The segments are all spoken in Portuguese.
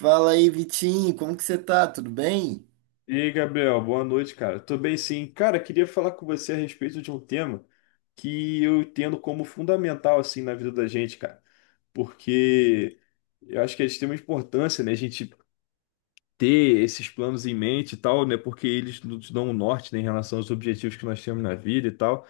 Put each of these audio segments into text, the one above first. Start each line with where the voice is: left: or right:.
right: Fala aí, Vitinho, como que você tá? Tudo bem?
left: E aí, Gabriel, boa noite, cara. Tô bem, sim. Cara, queria falar com você a respeito de um tema que eu entendo como fundamental, assim, na vida da gente, cara. Porque eu acho que é de extrema importância, né, a gente ter esses planos em mente e tal, né, porque eles nos dão um norte, né, em relação aos objetivos que nós temos na vida e tal.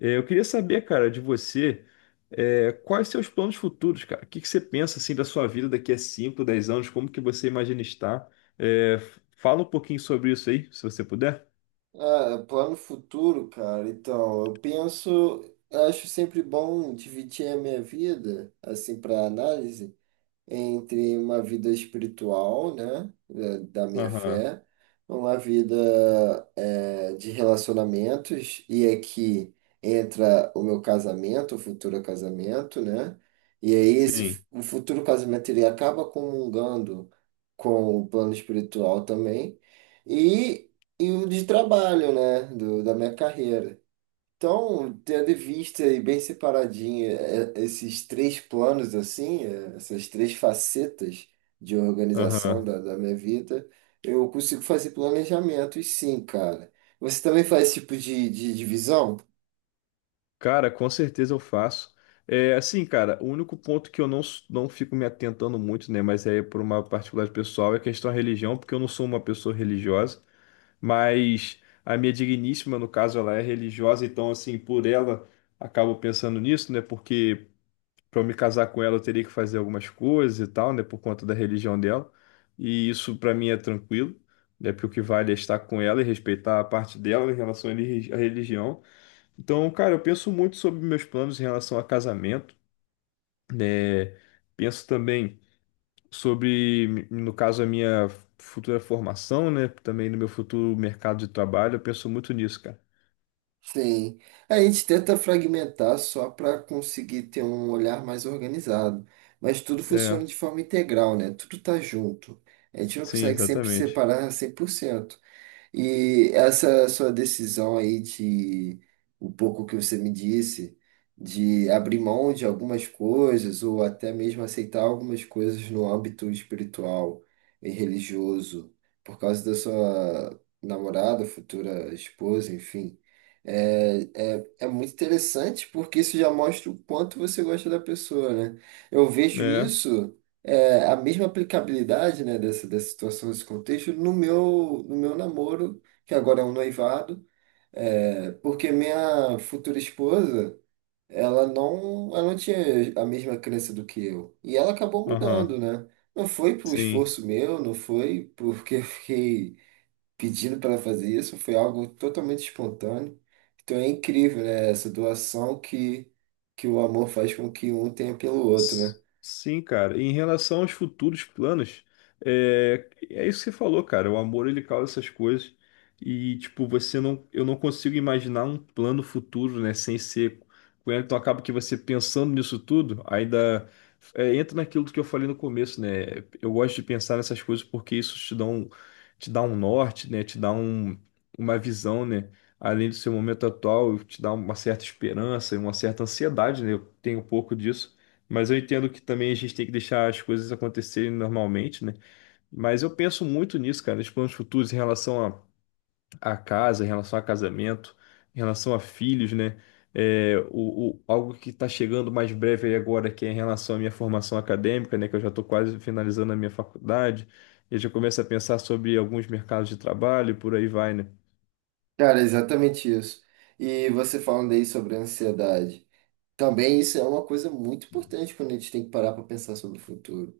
left: Eu queria saber, cara, de você, quais seus planos futuros, cara? O que que você pensa assim da sua vida daqui a cinco, 10 anos? Como que você imagina estar? Fala um pouquinho sobre isso aí, se você puder.
right: Ah, plano futuro, cara. Então, eu penso, acho sempre bom dividir a minha vida, assim, para análise, entre uma vida espiritual, né, da minha
left: Aham,
right: fé, uma vida de relacionamentos, e aqui entra o meu casamento, o futuro casamento, né? E aí
left: sim.
right: o futuro casamento ele acaba comungando com o plano espiritual também, e, e o de trabalho, né, do, da minha carreira. Então, tendo em vista e bem separadinho esses três planos, assim, essas três facetas de organização
left: Aham.
right: da minha vida, eu consigo fazer planejamentos, sim, cara. Você também faz esse tipo de divisão?
left: Cara, com certeza eu faço. Assim, cara, o único ponto que eu não, não fico me atentando muito, né? Mas é por uma particularidade pessoal, é a questão da religião, porque eu não sou uma pessoa religiosa. Mas a minha digníssima, no caso, ela é religiosa, então, assim, por ela, acabo pensando nisso, né? Porque para eu me casar com ela, eu teria que fazer algumas coisas e tal, né? Por conta da religião dela. E isso, para mim, é tranquilo, né? Porque o que vale é estar com ela e respeitar a parte dela em relação à religião. Então, cara, eu penso muito sobre meus planos em relação a casamento, né? Penso também sobre, no caso, a minha futura formação, né? Também no meu futuro mercado de trabalho, eu penso muito nisso, cara.
right: Sim. A gente tenta fragmentar só para conseguir ter um olhar mais organizado, mas tudo
left: É,
right: funciona de forma integral, né? Tudo tá junto. A gente não
left: sim,
right: consegue sempre
left: exatamente.
right: separar 100%. E essa sua decisão aí de o pouco que você me disse, de abrir mão de algumas coisas ou até mesmo aceitar algumas coisas no âmbito espiritual e religioso, por causa da sua namorada, futura esposa, enfim, é muito interessante porque isso já mostra o quanto você gosta da pessoa, né? Eu vejo
left: É,
right: isso a mesma aplicabilidade, né, dessa situação, desse contexto, no meu namoro, que agora é um noivado, porque minha futura esposa, ela não tinha a mesma crença do que eu. E ela acabou mudando,
left: aham,
right: né? Não foi por
left: sim.
right: esforço meu, não foi porque eu fiquei pedindo para ela fazer isso, foi algo totalmente espontâneo. Então é incrível, né, essa doação que o amor faz com que um tenha pelo outro, né?
left: S- Sim, cara. Em relação aos futuros planos, é isso que você falou, cara. O amor ele causa essas coisas e tipo você não, eu não consigo imaginar um plano futuro, né, sem ser com ela. Então acaba que você pensando nisso tudo, ainda entra naquilo que eu falei no começo, né? Eu gosto de pensar nessas coisas porque isso te dá um norte, né? Te dá uma visão, né? Além do seu momento atual, te dá uma certa esperança e uma certa ansiedade, né? Eu tenho um pouco disso, mas eu entendo que também a gente tem que deixar as coisas acontecerem normalmente, né? Mas eu penso muito nisso, cara, nos planos futuros em relação a, casa, em relação a casamento, em relação a filhos, né? Algo que está chegando mais breve aí agora, que é em relação à minha formação acadêmica, né? Que eu já estou quase finalizando a minha faculdade. Eu já começo a pensar sobre alguns mercados de trabalho e por aí vai, né?
right: Cara, é exatamente isso. E você falando aí sobre a ansiedade. Também isso é uma coisa muito importante quando a gente tem que parar para pensar sobre o futuro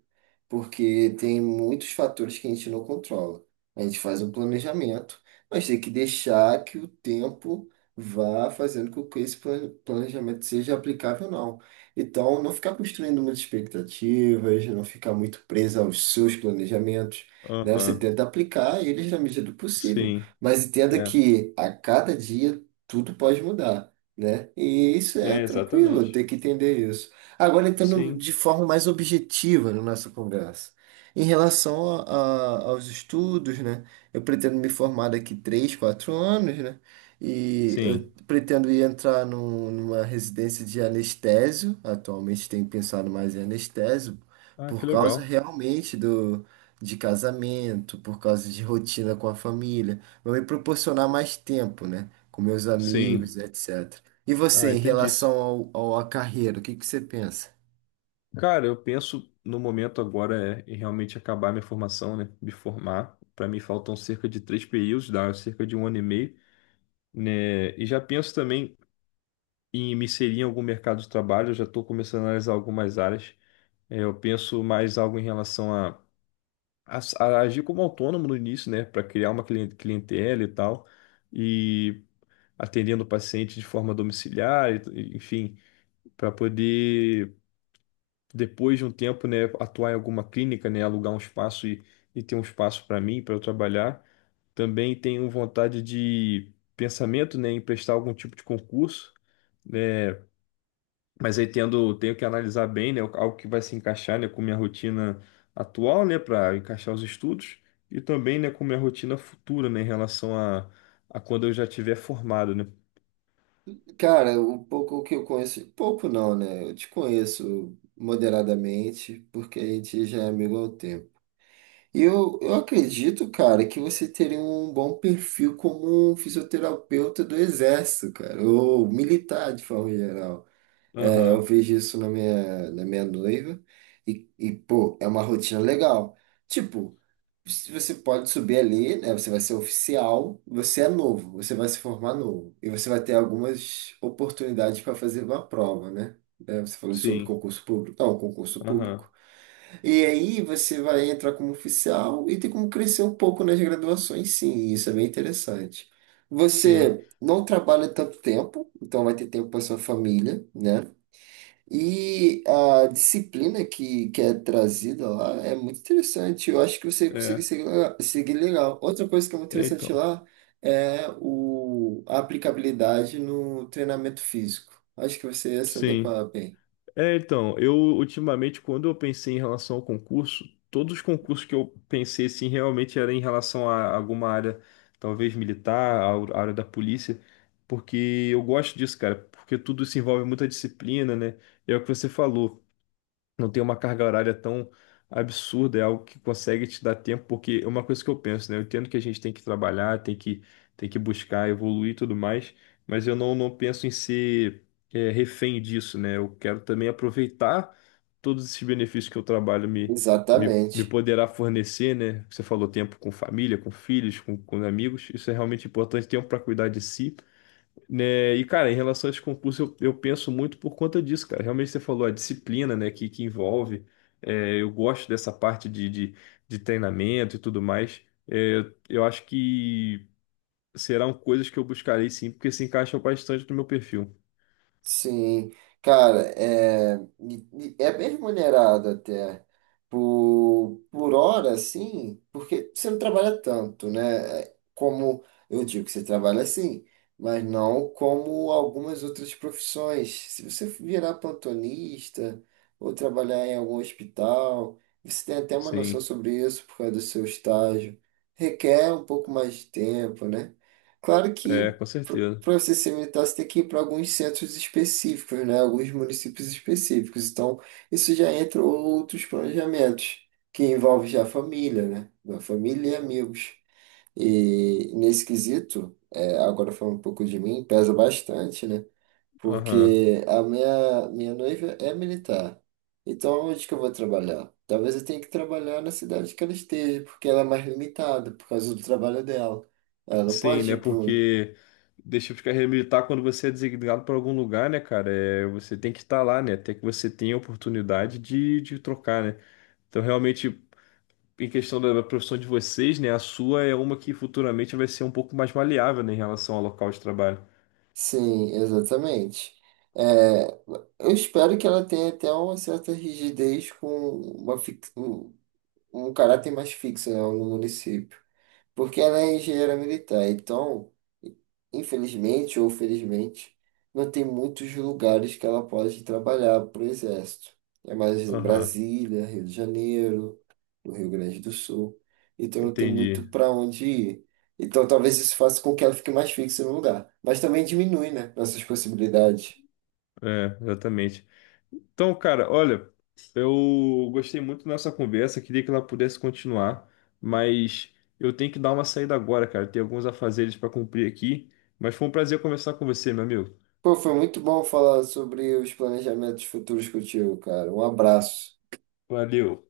right: porque tem muitos fatores que a gente não controla. A gente faz um planejamento, mas tem que deixar que o tempo vá fazendo com que esse planejamento seja aplicável ou não. Então, não ficar construindo muitas expectativas, não ficar muito preso aos seus planejamentos. Né? Você
left: Aham,
right: tenta aplicar eles na medida do possível,
left: sim,
right: mas entenda
left: é,
right: que a cada dia tudo pode mudar, né? E isso é
left: é,
right: tranquilo,
left: exatamente.
right: tem que entender isso. Agora entrando
left: Sim,
right: de forma mais objetiva na nossa conversa. Em relação aos estudos, né? Eu pretendo me formar daqui 3 4 anos, né? E eu
left: sim.
right: pretendo ir entrar numa residência de anestésio. Atualmente tenho pensado mais em anestésio,
left: Ah,
right: por
left: que
right: causa
left: legal.
right: realmente do, de casamento, por causa de rotina com a família. Vai me proporcionar mais tempo, né? Com meus amigos,
left: Sim.
right: etc. E
left: Ah,
right: você, em
left: entendi.
right: relação ao, à carreira, o que que você pensa?
left: Cara, eu penso no momento agora é em realmente acabar minha formação, né? Me formar. Para mim faltam cerca de três períodos, dá cerca de um ano e meio, né? E já penso também em me inserir em algum mercado de trabalho. Eu já estou começando a analisar algumas áreas. Eu penso mais algo em relação a, a agir como autônomo no início, né? Para criar uma clientela e tal, e atendendo o paciente de forma domiciliar, enfim, para poder depois de um tempo, né, atuar em alguma clínica, né, alugar um espaço e ter um espaço para mim, para eu trabalhar. Também tenho vontade de pensamento, né, em prestar algum tipo de concurso, né, mas aí tenho que analisar bem, né, algo que vai se encaixar, né, com minha rotina atual, né, para encaixar os estudos e também, né, com minha rotina futura, né, em relação a quando eu já tiver formado, né.
right: Cara, um pouco que eu conheço, pouco não, né? Eu te conheço moderadamente, porque a gente já é amigo há um tempo. E eu acredito, cara, que você teria um bom perfil como um fisioterapeuta do Exército, cara, ou militar de forma geral. Eu
left: Aham,
right: vejo isso na minha noiva. Pô, é uma rotina legal. Tipo, se você pode subir ali, né? Você vai ser oficial, você é novo, você vai se formar novo. E você vai ter algumas oportunidades para fazer uma prova, né? Você falou sobre
left: sim,
right: concurso público. Não, concurso público.
left: aham,
right: E aí você vai entrar como oficial e tem como crescer um pouco nas graduações, sim, e isso é bem interessante.
left: sim,
right: Você não trabalha tanto tempo, então vai ter tempo para sua família, né? E a disciplina que é trazida lá é muito interessante. Eu acho que você consegue
left: é,
right: seguir legal. Outra coisa que é muito
left: é
right: interessante
left: então,
right: lá é o, a aplicabilidade no treinamento físico. Acho que você ia se
left: sim.
right: adequar bem.
left: Então, eu ultimamente, quando eu pensei em relação ao concurso, todos os concursos que eu pensei assim realmente era em relação a alguma área, talvez militar, a área da polícia, porque eu gosto disso, cara, porque tudo se envolve muita disciplina, né? É o que você falou, não tem uma carga horária tão absurda, é algo que consegue te dar tempo, porque é uma coisa que eu penso, né? Eu entendo que a gente tem que trabalhar, tem que buscar, evoluir e tudo mais, mas eu não penso em ser refém disso, né? Eu quero também aproveitar todos esses benefícios que o trabalho me
right: Exatamente.
left: poderá fornecer, né? Você falou tempo com família, com filhos, com amigos, isso é realmente importante, tempo para cuidar de si, né? E, cara, em relação a esse concurso, eu penso muito por conta disso, cara. Realmente você falou a disciplina, né, que envolve. Eu gosto dessa parte de, treinamento e tudo mais. Eu acho que serão coisas que eu buscarei, sim, porque se encaixam bastante no meu perfil.
right: Sim, cara, e é bem remunerado até por hora, sim, porque você não trabalha tanto, né? Como eu digo que você trabalha assim, mas não como algumas outras profissões. Se você virar plantonista ou trabalhar em algum hospital, você tem até uma noção
left: Sim,
right: sobre isso por causa do seu estágio. Requer um pouco mais de tempo, né? Claro que
left: com certeza.
right: para você ser militar, você tem que ir para alguns centros específicos, né? Alguns municípios específicos. Então, isso já entra outros planejamentos, que envolve já a família, né? A família e amigos. E nesse quesito, é, agora falando um pouco de mim, pesa bastante, né?
left: Aham.
right: Porque a minha noiva é militar. Então, onde que eu vou trabalhar? Talvez eu tenha que trabalhar na cidade que ela esteja, porque ela é mais limitada por causa do trabalho dela. Ela não
left: Sim,
right: pode
left: né,
right: ir para um
left: porque deixa de carreira militar quando você é designado para algum lugar, né, cara? Você tem que estar lá, né? Até que você tenha a oportunidade de trocar, né? Então, realmente, em questão da profissão de vocês, né? A sua é uma que futuramente vai ser um pouco mais maleável, né, em relação ao local de trabalho.
right: Sim, exatamente. É, eu espero que ela tenha até uma certa rigidez com uma fix- um, um caráter mais fixo, né, no município, porque ela é engenheira militar, então, infelizmente ou felizmente, não tem muitos lugares que ela pode trabalhar para o Exército. É mais em
left: Aham,
right: Brasília, Rio de Janeiro, no Rio Grande do Sul. Então não tem muito
left: entendi.
right: para onde ir. Então talvez isso faça com que ela fique mais fixa no lugar. Mas também diminui, né, nossas possibilidades.
left: É, exatamente. Então, cara, olha, eu gostei muito da nossa conversa, queria que ela pudesse continuar, mas eu tenho que dar uma saída agora, cara. Tem alguns afazeres para cumprir aqui, mas foi um prazer conversar com você, meu amigo.
right: Pô, foi muito bom falar sobre os planejamentos futuros contigo, cara. Um abraço.
left: Valeu.